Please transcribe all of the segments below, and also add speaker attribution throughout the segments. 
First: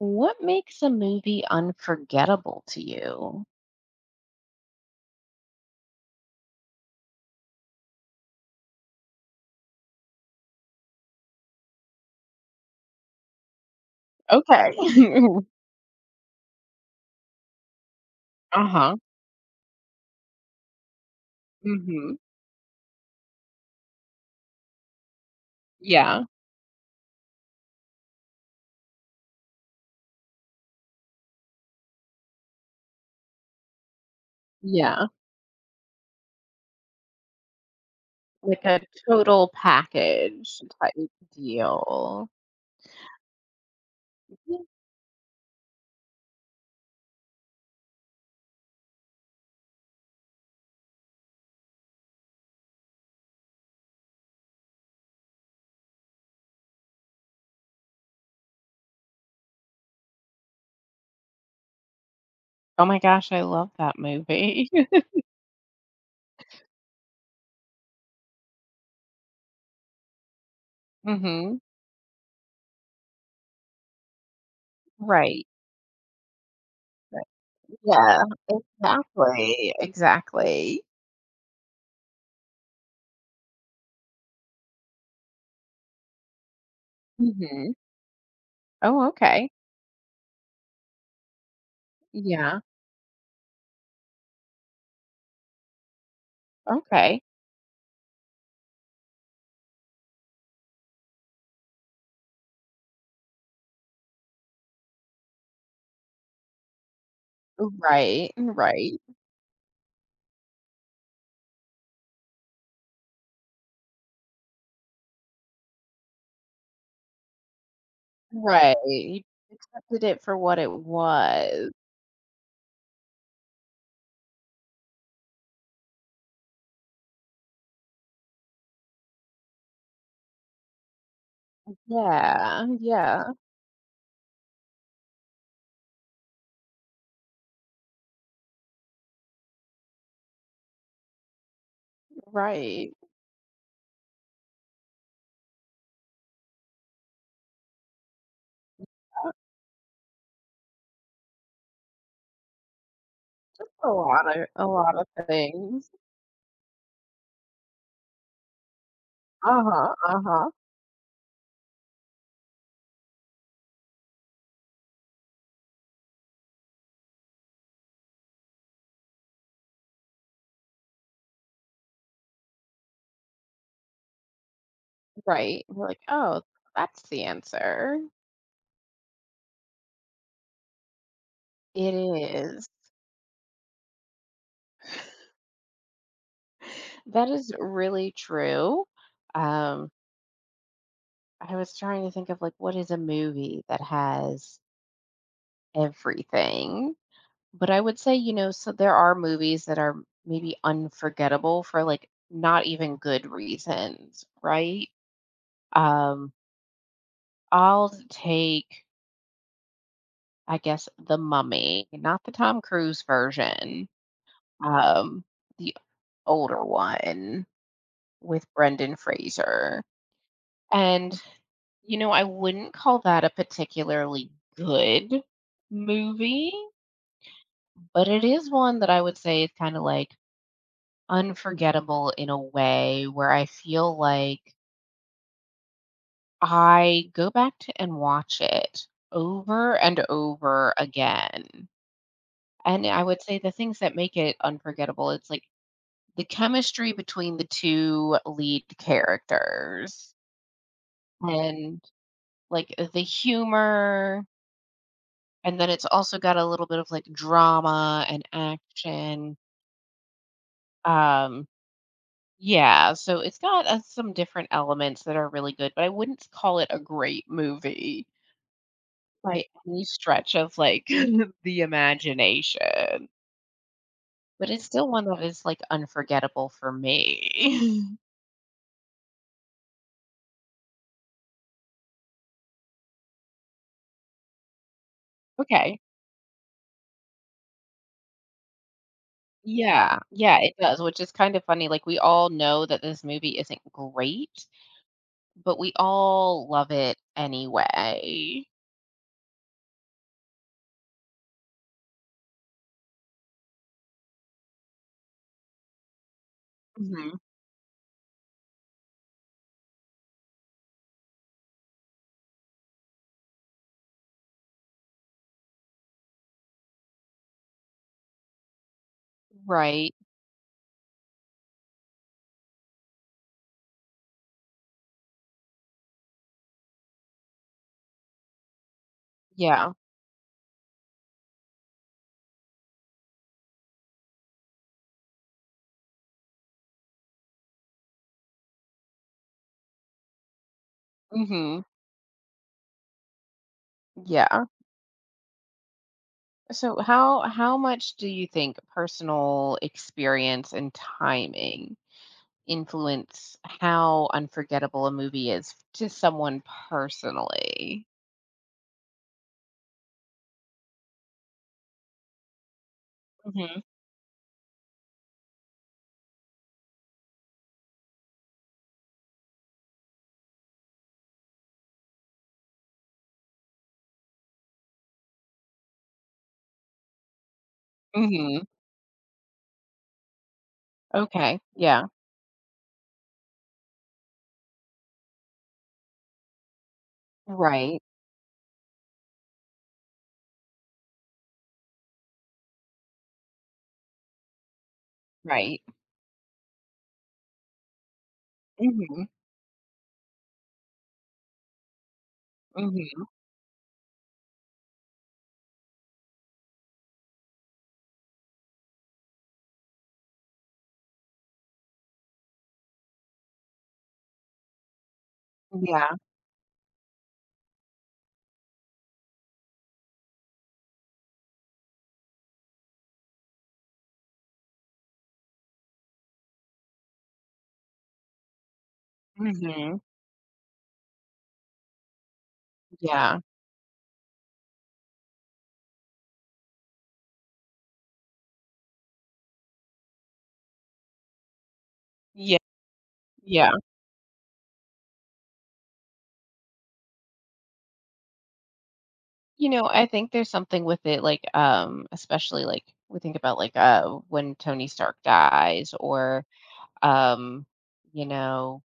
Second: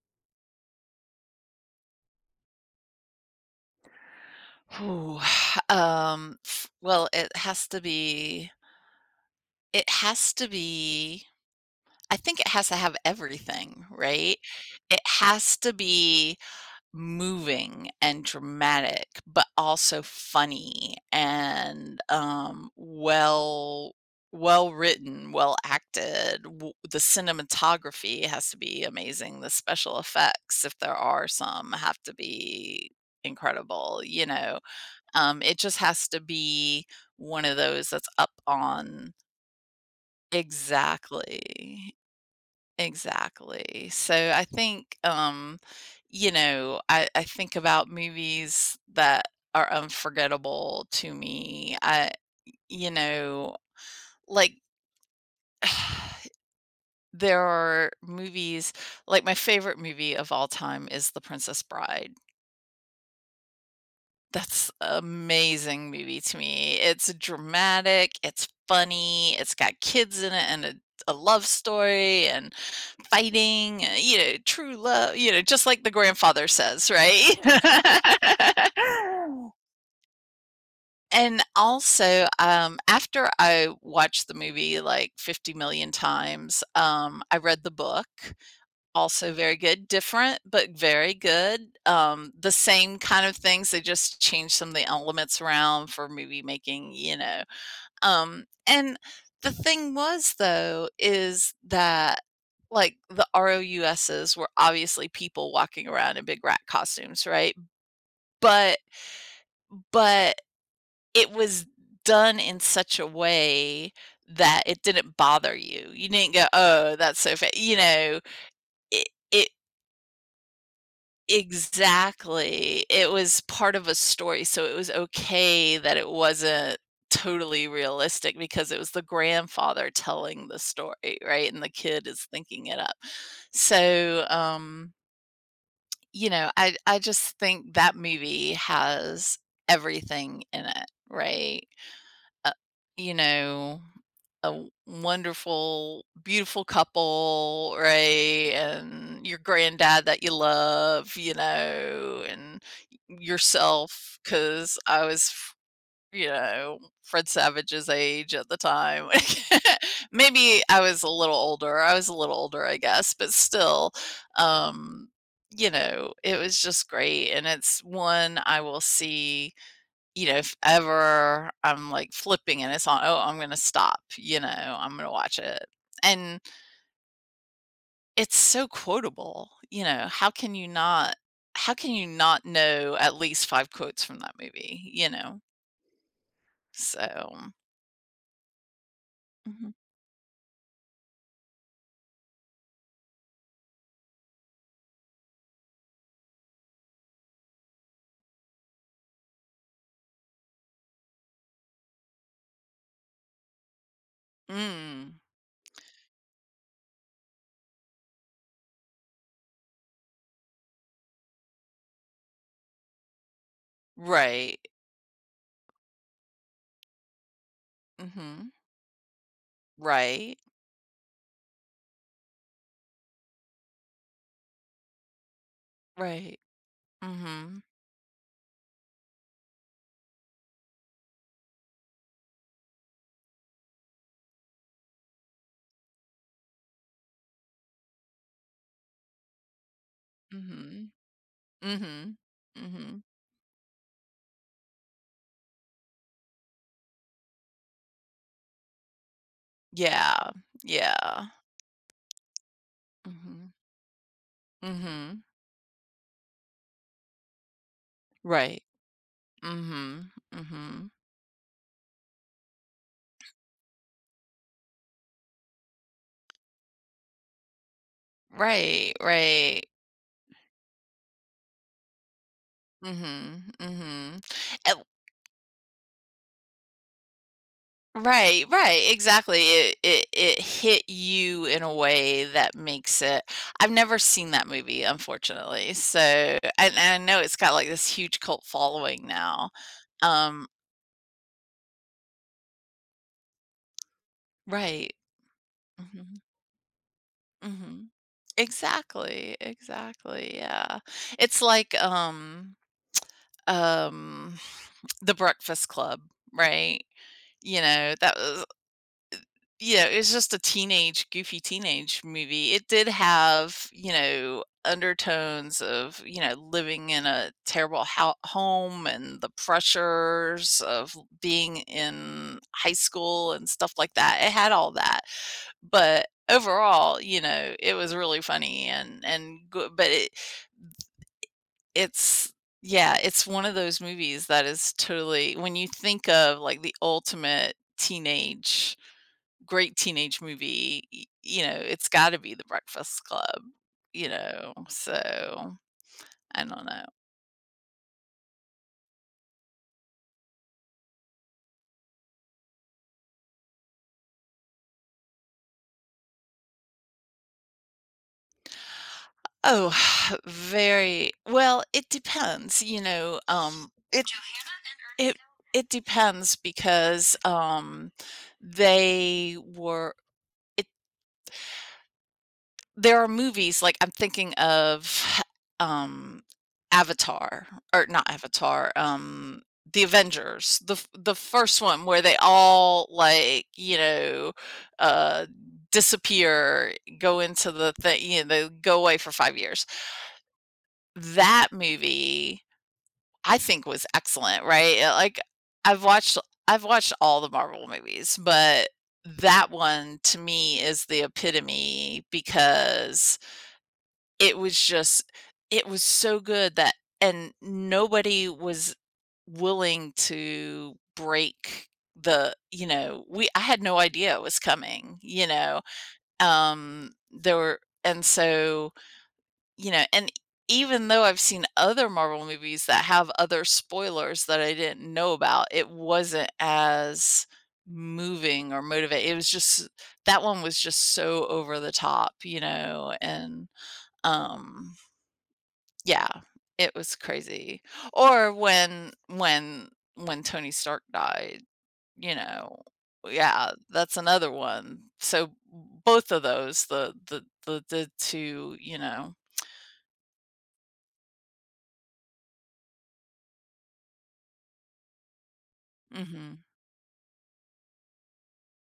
Speaker 1: What makes a movie unforgettable to you?
Speaker 2: Ooh, f well, it has to be it has to be I think it has to have everything, right?
Speaker 1: Okay.
Speaker 2: It has to be moving and
Speaker 1: Uh-huh.
Speaker 2: dramatic, but also funny and,
Speaker 1: Mhm.
Speaker 2: um, well well-written,
Speaker 1: Yeah.
Speaker 2: well-acted. W The cinematography has to be amazing, the special effects, if there are some, have to be incredible, you know?
Speaker 1: Yeah.
Speaker 2: It just has to be one of those that's up
Speaker 1: Like a
Speaker 2: on.
Speaker 1: total package type
Speaker 2: Exactly.
Speaker 1: deal.
Speaker 2: Exactly. So I
Speaker 1: Mhm.
Speaker 2: think, you know, I think about movies that are unforgettable to me. I, you know, like There are movies, like my favorite movie of all time is The Princess Bride.
Speaker 1: Oh my gosh, I love that
Speaker 2: That's
Speaker 1: movie.
Speaker 2: amazing movie to me. It's dramatic, it's funny, it's got kids in it and a love
Speaker 1: Mhm.
Speaker 2: story and fighting, you know, true love, you know,
Speaker 1: Right.
Speaker 2: just like the grandfather says,
Speaker 1: Right.
Speaker 2: right?
Speaker 1: Yeah, exactly. Exactly.
Speaker 2: And also, after I watched the movie like 50 million times, I read the
Speaker 1: Mhm.
Speaker 2: book.
Speaker 1: Oh,
Speaker 2: Also
Speaker 1: okay.
Speaker 2: very good, different, but very good. The
Speaker 1: Yeah.
Speaker 2: same kind of things, they just changed some of the elements around for movie making, you
Speaker 1: Okay.
Speaker 2: know? And the thing was, though, is that, like, the ROUSs were obviously people walking around in big rat costumes, right?
Speaker 1: Right.
Speaker 2: But
Speaker 1: Right.
Speaker 2: but it was done in such a way that it didn't bother you. You didn't go, "Oh, that's so fa," you know?
Speaker 1: Right.
Speaker 2: It
Speaker 1: You
Speaker 2: it
Speaker 1: accepted it for what it was.
Speaker 2: Exactly. It was part of a story, so it was okay that it wasn't totally realistic because it was the grandfather telling the story, right? And the kid is thinking
Speaker 1: Yeah.
Speaker 2: it up.
Speaker 1: Yeah.
Speaker 2: So, you know, I just think that movie has everything in it, right? uh,
Speaker 1: Right.
Speaker 2: you know, a wonderful, beautiful couple, right? And your granddad that you love, you know, and
Speaker 1: A
Speaker 2: yourself,
Speaker 1: lot of a
Speaker 2: because
Speaker 1: lot
Speaker 2: I
Speaker 1: of
Speaker 2: was,
Speaker 1: things.
Speaker 2: you know, Fred Savage's age at the time.
Speaker 1: Uh-huh, uh-huh.
Speaker 2: Maybe I was a little older. I was a little older, I guess, but still, um, you know, it was just great. And it's one I will see, you know, if ever I'm, like, flipping and it's on, oh, I'm gonna stop, you know, I'm gonna watch it.
Speaker 1: Right. We're like,
Speaker 2: And
Speaker 1: "Oh, that's the answer."
Speaker 2: it's so quotable, you know, how can you
Speaker 1: It
Speaker 2: not
Speaker 1: is.
Speaker 2: know at least 5 quotes from that movie, you know?
Speaker 1: That
Speaker 2: So.
Speaker 1: is really true.
Speaker 2: Mhm.
Speaker 1: Um, I was trying to think of, like, what is a movie that has everything? But I would say, you know, so there are movies that are maybe unforgettable for, like, not even good reasons, right?
Speaker 2: Mm.
Speaker 1: Um, I'll take I guess, The Mummy, not the Tom Cruise version,
Speaker 2: Right.
Speaker 1: um, the older one with
Speaker 2: Mhm.
Speaker 1: Brendan Fraser,
Speaker 2: Right.
Speaker 1: and, you know, I wouldn't call that a particularly good
Speaker 2: Right.
Speaker 1: movie,
Speaker 2: Mhm.
Speaker 1: but it is one that I would say is kinda, like, unforgettable in a way where I feel like I go back to and watch it over and over
Speaker 2: Mhm.
Speaker 1: again,
Speaker 2: Mhm.
Speaker 1: and
Speaker 2: Mhm.
Speaker 1: I would say the things that make it unforgettable, it's like the chemistry between the two lead characters,
Speaker 2: Yeah. Yeah.
Speaker 1: and like the
Speaker 2: Mhm.
Speaker 1: humor,
Speaker 2: Mhm.
Speaker 1: and then it's also got a little bit of like drama and
Speaker 2: Right.
Speaker 1: action.
Speaker 2: Mhm. Mhm.
Speaker 1: um yeah, so it's got some different elements that are really good, but I wouldn't call it a great movie
Speaker 2: Right,
Speaker 1: by
Speaker 2: right.
Speaker 1: any stretch of like the imagination,
Speaker 2: Mhm, mhm.
Speaker 1: but it's
Speaker 2: Uh,
Speaker 1: still one that is like unforgettable for me.
Speaker 2: right, right, exactly. It hit you in a way that makes it. I've never seen that movie, unfortunately,
Speaker 1: Okay.
Speaker 2: so, and I know it's got, like, this huge cult following now.
Speaker 1: Yeah, yeah,
Speaker 2: Um
Speaker 1: it does, which is kind of funny, like, we all know that this movie isn't great,
Speaker 2: Right.
Speaker 1: but we
Speaker 2: Mhm,
Speaker 1: all love it
Speaker 2: mhm.
Speaker 1: anyway.
Speaker 2: Exactly, exactly, yeah. It's like, um, The Breakfast Club, right?
Speaker 1: Mhm.
Speaker 2: You know, that was. Yeah, it's just a teenage, goofy teenage movie. It did have, you know, undertones of, you know, living in a terrible ho home and the
Speaker 1: Right,
Speaker 2: pressures of being in high school and stuff like that. It had all that. But overall, you know, it was really funny and good,
Speaker 1: yeah,
Speaker 2: but it it's yeah, it's one of those movies that is totally when you think of like the ultimate teenage great teenage movie, y you know,
Speaker 1: mhm,
Speaker 2: it's gotta be The Breakfast Club, you
Speaker 1: yeah.
Speaker 2: know, so I don't
Speaker 1: So
Speaker 2: know.
Speaker 1: how much do you think personal experience and timing influence how unforgettable a movie is to someone personally?
Speaker 2: Oh, very well, it depends, you know,
Speaker 1: Mhm,
Speaker 2: it it depends because, they were it there are movies, like, I'm thinking of, um, Avatar, or not
Speaker 1: mhm,
Speaker 2: Avatar, The Avengers, the f the
Speaker 1: okay,
Speaker 2: first one
Speaker 1: yeah,
Speaker 2: where they all, like, you know, uh, disappear, go into the
Speaker 1: right,
Speaker 2: thing, you know, they go away for 5 years. That movie, I think, was excellent, right? Like,
Speaker 1: right,
Speaker 2: I've watched I've watched all the Marvel movies, but
Speaker 1: mhm,
Speaker 2: that one to me is the epitome
Speaker 1: mhm,
Speaker 2: because it was just it was so good that, and nobody was willing to break the, you know, we I had no idea it was coming, you know?
Speaker 1: yeah,
Speaker 2: There were and so, you know, and even though I've seen other Marvel movies that have other spoilers that I didn't know about, it wasn't as moving or motivating. It was just
Speaker 1: mhm.
Speaker 2: that one was just so over the top, you know,
Speaker 1: Yeah.
Speaker 2: and, um yeah, it was crazy. Or when Tony Stark died, you
Speaker 1: Yeah.
Speaker 2: know. Yeah,
Speaker 1: Yeah.
Speaker 2: that's another one. So both of those, the 2, you know.
Speaker 1: You know, I think there's something with it, like, especially, like, we think about, like, when Tony Stark dies or,
Speaker 2: Mhm.
Speaker 1: um, you know,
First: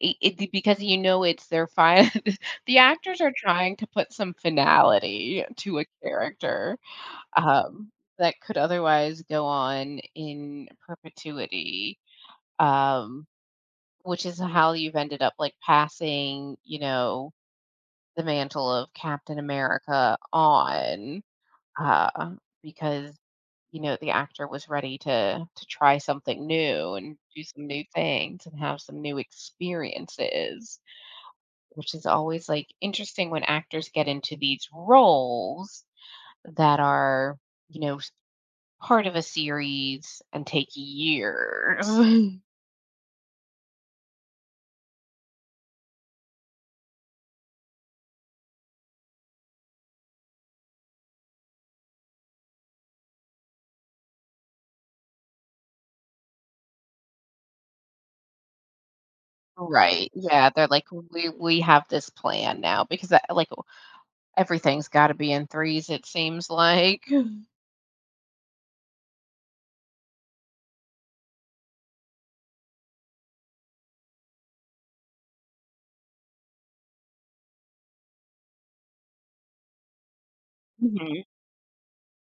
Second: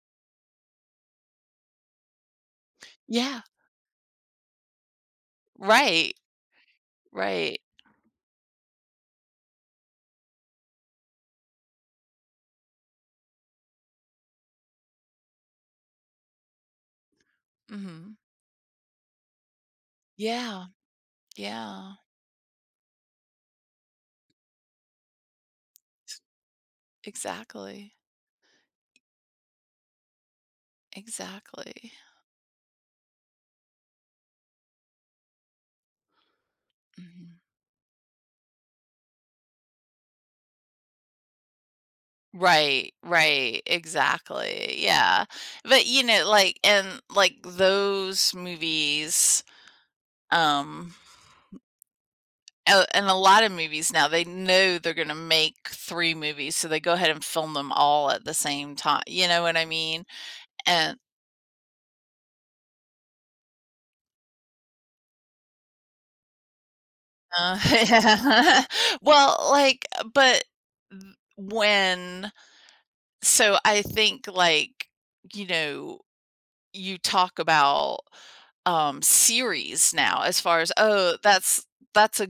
Speaker 1: it because you know it's their fine. The actors are
Speaker 2: Yeah,
Speaker 1: trying to put some finality to a
Speaker 2: right,
Speaker 1: character,
Speaker 2: right.
Speaker 1: um, that could otherwise go on in perpetuity, um, which is how you've ended up, like, passing
Speaker 2: Mhm.
Speaker 1: the mantle of Captain America
Speaker 2: Yeah,
Speaker 1: on,
Speaker 2: yeah,
Speaker 1: uh, because, you know, the actor was ready to try something new and do some new
Speaker 2: exactly,
Speaker 1: things and have some new experiences,
Speaker 2: exactly.
Speaker 1: which is always, like, interesting when actors get into these roles that
Speaker 2: Mhm.
Speaker 1: are, you know, s part of a series and take years.
Speaker 2: Right, right, exactly, yeah. But, you know, like and, like, those movies, um oh, and a lot of movies now, they know they're gonna make 3 movies, so they go ahead and film them all at the same time, you know what I mean?
Speaker 1: Right, yeah, they're like,
Speaker 2: And
Speaker 1: "We have this plan now," because that like, everything's gotta be in threes, it seems like.
Speaker 2: uh, Well, like, but th when so I think, like, you know, you talk about series now as far as, "Oh,
Speaker 1: Mhm.
Speaker 2: that's a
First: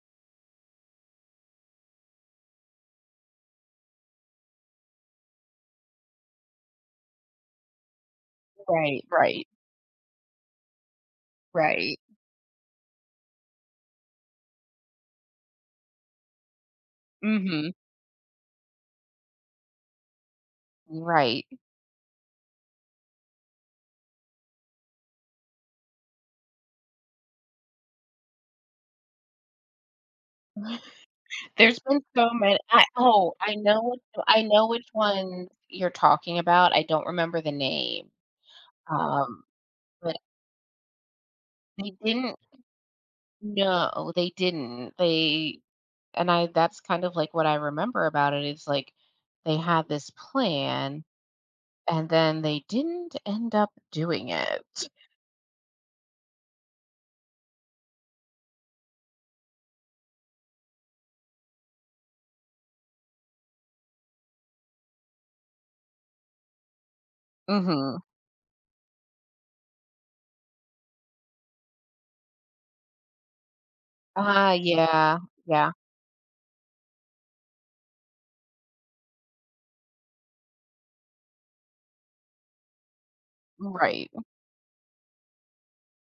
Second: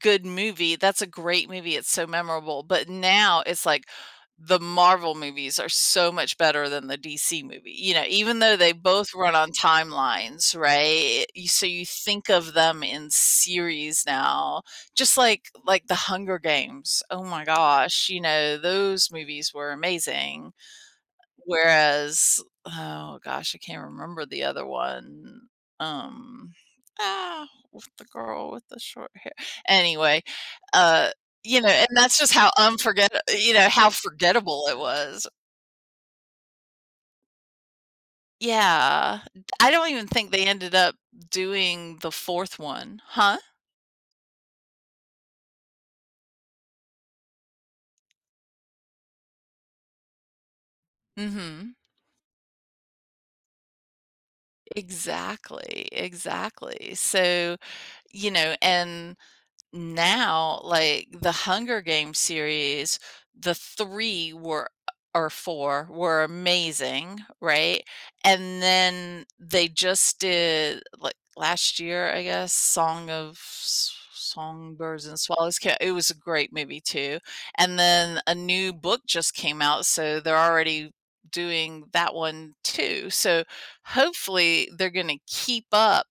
Speaker 2: good movie. That's a great movie. It's so memorable." But now it's like the Marvel movies are so much better than the DC movie, you know, even though they
Speaker 1: Right,
Speaker 2: both run
Speaker 1: right,
Speaker 2: on timelines, right? You so you
Speaker 1: right.
Speaker 2: think of them in series now, just like The Hunger Games. Oh my
Speaker 1: Mhm.
Speaker 2: gosh, you know, those movies were amazing.
Speaker 1: Right.
Speaker 2: Whereas, oh gosh, I can't remember the other one. Um, with the girl with the short hair. Anyway, uh, you know,
Speaker 1: There's
Speaker 2: and
Speaker 1: been
Speaker 2: that's
Speaker 1: so
Speaker 2: just how
Speaker 1: many. I
Speaker 2: unforget
Speaker 1: oh,
Speaker 2: you know, how
Speaker 1: I
Speaker 2: forgettable
Speaker 1: know
Speaker 2: it
Speaker 1: which
Speaker 2: was.
Speaker 1: ones you're talking about, I don't remember the name,
Speaker 2: Yeah.
Speaker 1: um,
Speaker 2: I don't even
Speaker 1: but
Speaker 2: think they ended up
Speaker 1: they
Speaker 2: doing the
Speaker 1: didn't
Speaker 2: 4th one. Huh?
Speaker 1: No, they didn't. They and I That's kind of, like, what I remember about it is, like, they had this plan,
Speaker 2: Mhm.
Speaker 1: and then they didn't end up doing it.
Speaker 2: Exactly, exactly. So, you know, and now, like, the Hunger Games series, the 3 were or 4 were amazing, right?
Speaker 1: Mhm.
Speaker 2: And then they just did, like, last year, I guess, Song of S
Speaker 1: Ah,
Speaker 2: Songbirds and
Speaker 1: yeah,
Speaker 2: Swallows,
Speaker 1: yeah.
Speaker 2: ca it was a great movie too, and then a new book just came out, so they're already doing that one too, so
Speaker 1: Right.
Speaker 2: hopefully they're gonna keep up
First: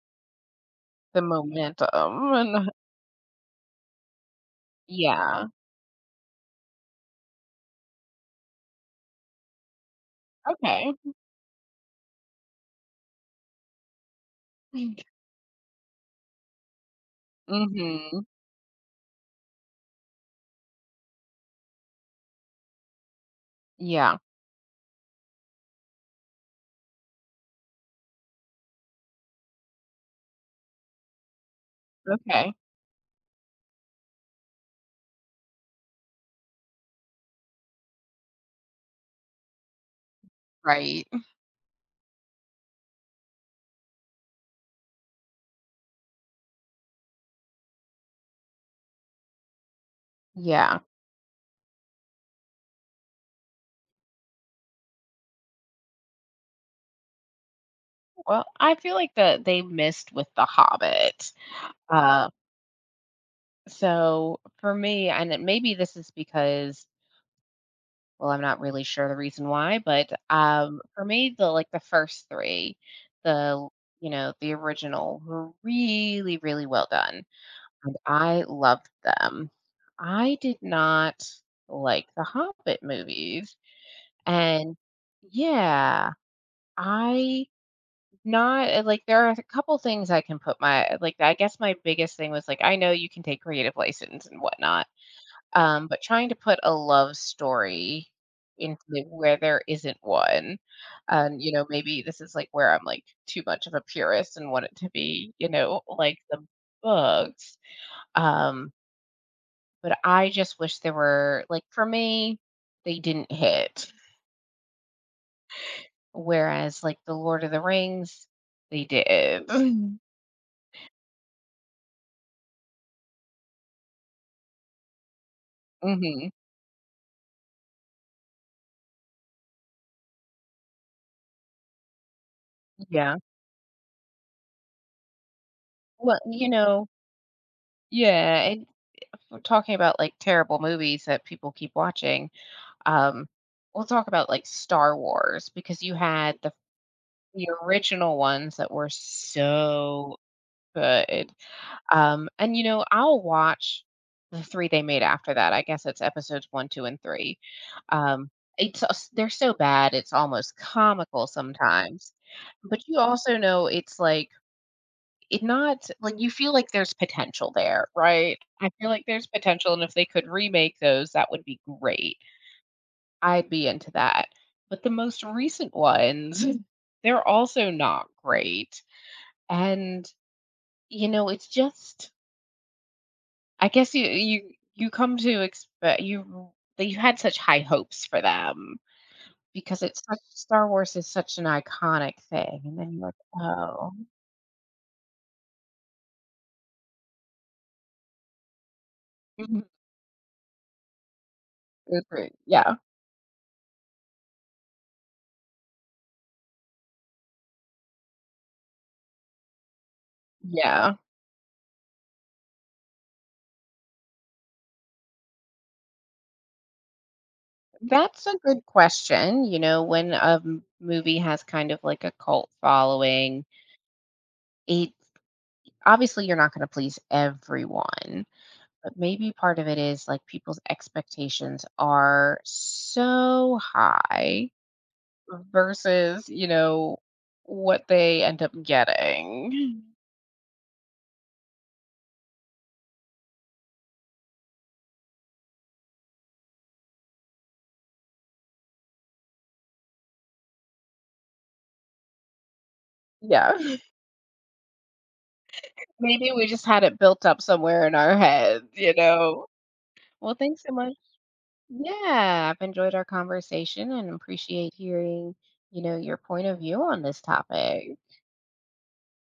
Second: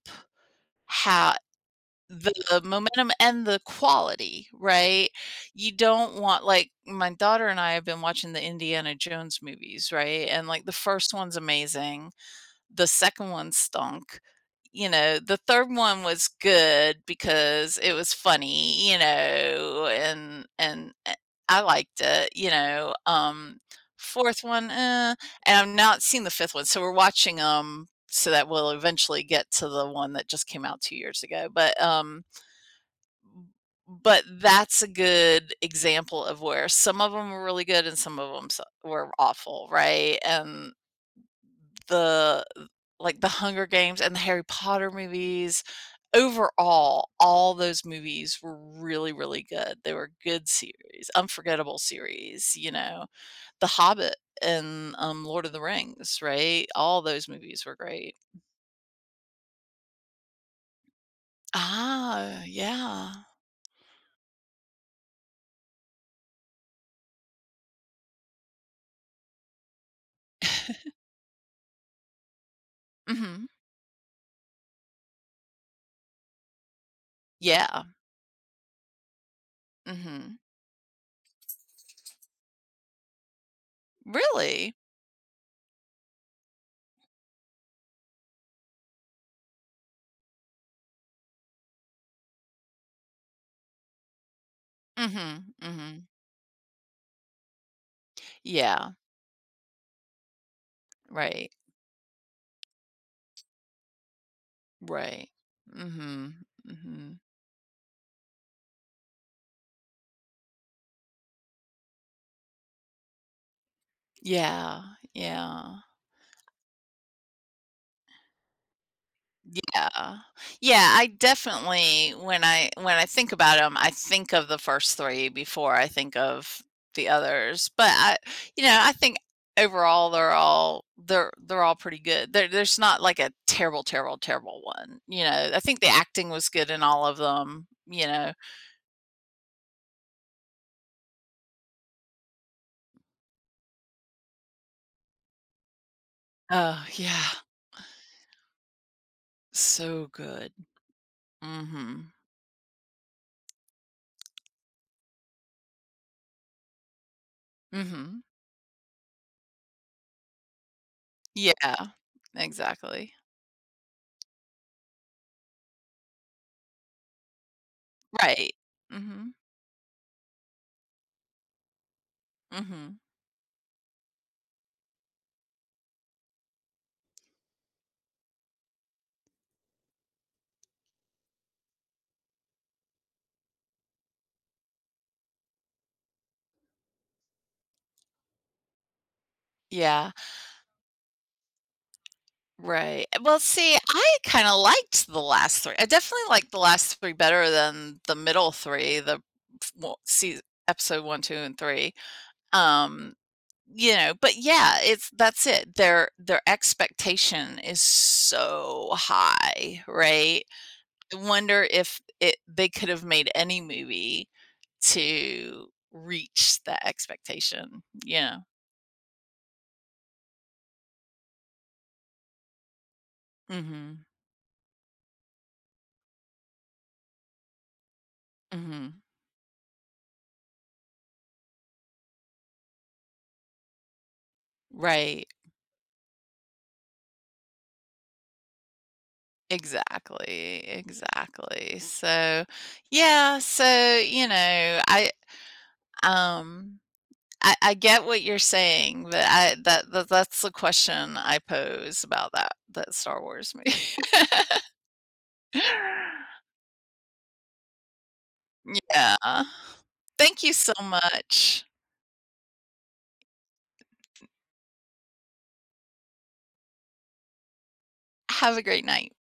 Speaker 1: The
Speaker 2: how
Speaker 1: momentum
Speaker 2: the
Speaker 1: and
Speaker 2: momentum and the quality, right?
Speaker 1: Yeah.
Speaker 2: You don't want like, my daughter and I have been watching the Indiana Jones movies, right? And, like, the
Speaker 1: Okay.
Speaker 2: first one's amazing, the second one stunk, you know, the third one was good because it was
Speaker 1: Mhm.
Speaker 2: funny, you know, eh, I liked it, you know,
Speaker 1: Yeah.
Speaker 2: 4th one, eh, and I've not seen the 5th one, so we're watching them so that we'll eventually get to the one that just came out 2 years ago, but, um
Speaker 1: Okay.
Speaker 2: but that's a good example of where some of them were really good and some of them were awful, right? And
Speaker 1: Right.
Speaker 2: the, like, The Hunger Games and the Harry Potter movies, overall, all those movies were really, really good. They were good
Speaker 1: Yeah.
Speaker 2: series, unforgettable series, you know? The Hobbit and, Lord of the Rings, right? All those movies were great.
Speaker 1: Well, I feel like that they missed with The Hobbit. Uh,
Speaker 2: Ah, yeah.
Speaker 1: so for me, and maybe this is because, well, I'm not really sure the reason why, but for me, the like the first three,
Speaker 2: Mhm.
Speaker 1: the you know the original were really really well done,
Speaker 2: Yeah.
Speaker 1: and I loved them.
Speaker 2: Mhm.
Speaker 1: I did not like the Hobbit movies,
Speaker 2: Really?
Speaker 1: and yeah I not eh, like there are a couple things I can put my like I guess my biggest thing was like I know you can take creative license and whatnot,
Speaker 2: Mhm,
Speaker 1: but
Speaker 2: mhm.
Speaker 1: trying to put a love story into
Speaker 2: Yeah,
Speaker 1: where there isn't one, and
Speaker 2: right,
Speaker 1: maybe this is like where I'm like too much of a purist and want it to
Speaker 2: right.
Speaker 1: be like
Speaker 2: Mhm,
Speaker 1: the
Speaker 2: mhm.
Speaker 1: books, um, but I just wish there were like for me they didn't hit,
Speaker 2: Yeah, yeah,
Speaker 1: whereas like the Lord of the Rings they did.
Speaker 2: yeah. Yeah, I definitely when I think about them, I think of the first 3 before I think
Speaker 1: Hmm.
Speaker 2: of the others, but I you know, I think overall they're all they're all pretty good. There's not
Speaker 1: Yeah.
Speaker 2: like a terrible, terrible, terrible one, you know? I think the
Speaker 1: Well,
Speaker 2: acting was good in all of them, you know?
Speaker 1: yeah, and we're talking about, like, terrible movies that people keep watching, um, we'll talk about, like, Star Wars because you had the
Speaker 2: Oh, yeah,
Speaker 1: the original ones that were
Speaker 2: so
Speaker 1: so
Speaker 2: good.
Speaker 1: good,
Speaker 2: Mhm.
Speaker 1: and, you know, I'll watch the 3 they made after that, I guess it's episodes 1, 2, and 3,
Speaker 2: Mhm.
Speaker 1: um, it's s they're so bad, it's almost comical
Speaker 2: Yeah.
Speaker 1: sometimes, but you
Speaker 2: Exactly.
Speaker 1: also know it's like It not like, you feel like there's potential there, right?
Speaker 2: Right.
Speaker 1: I feel like there's
Speaker 2: Mhm.
Speaker 1: potential, and if they could remake those, that would be great.
Speaker 2: Mhm.
Speaker 1: I'd be into that. But the most recent ones, Mhm, they're also not great, and, you know, it's just I guess you come to expect you that you had such high hopes for them because it's
Speaker 2: Yeah.
Speaker 1: such Star Wars is such an iconic thing, and then
Speaker 2: Right.
Speaker 1: you're like,
Speaker 2: Well, see,
Speaker 1: "Oh."
Speaker 2: I kind of liked the last 3. I definitely liked the last 3 better than the middle 3, the
Speaker 1: Mhm.
Speaker 2: f well, see, episode 1, 2, and 3.
Speaker 1: Agree. Yeah.
Speaker 2: Um, you know, but yeah, it's that's it. Their expectation is so high, right?
Speaker 1: Yeah.
Speaker 2: Wonder if it they could have made any movie to reach that expectation.
Speaker 1: That's
Speaker 2: Yeah.
Speaker 1: a good question. You know, when a movie has kind of like a cult following,
Speaker 2: Mhm.
Speaker 1: it obviously you're not going to please everyone, but
Speaker 2: Mhm.
Speaker 1: maybe part of it is like people's expectations are so high
Speaker 2: Right.
Speaker 1: versus, you know, what they end up getting.
Speaker 2: Exactly. Exactly. So, yeah, so, you know, um I get what you're saying, but I that, that's the question I pose about that Star Wars
Speaker 1: Yeah.
Speaker 2: movie.
Speaker 1: Maybe we just had it built up somewhere in our heads, you
Speaker 2: Yeah.
Speaker 1: know. Well,
Speaker 2: Thank you
Speaker 1: thanks
Speaker 2: so
Speaker 1: so much.
Speaker 2: much.
Speaker 1: Yeah, I've enjoyed our conversation and appreciate hearing, your point of view on this topic.
Speaker 2: Have a great night.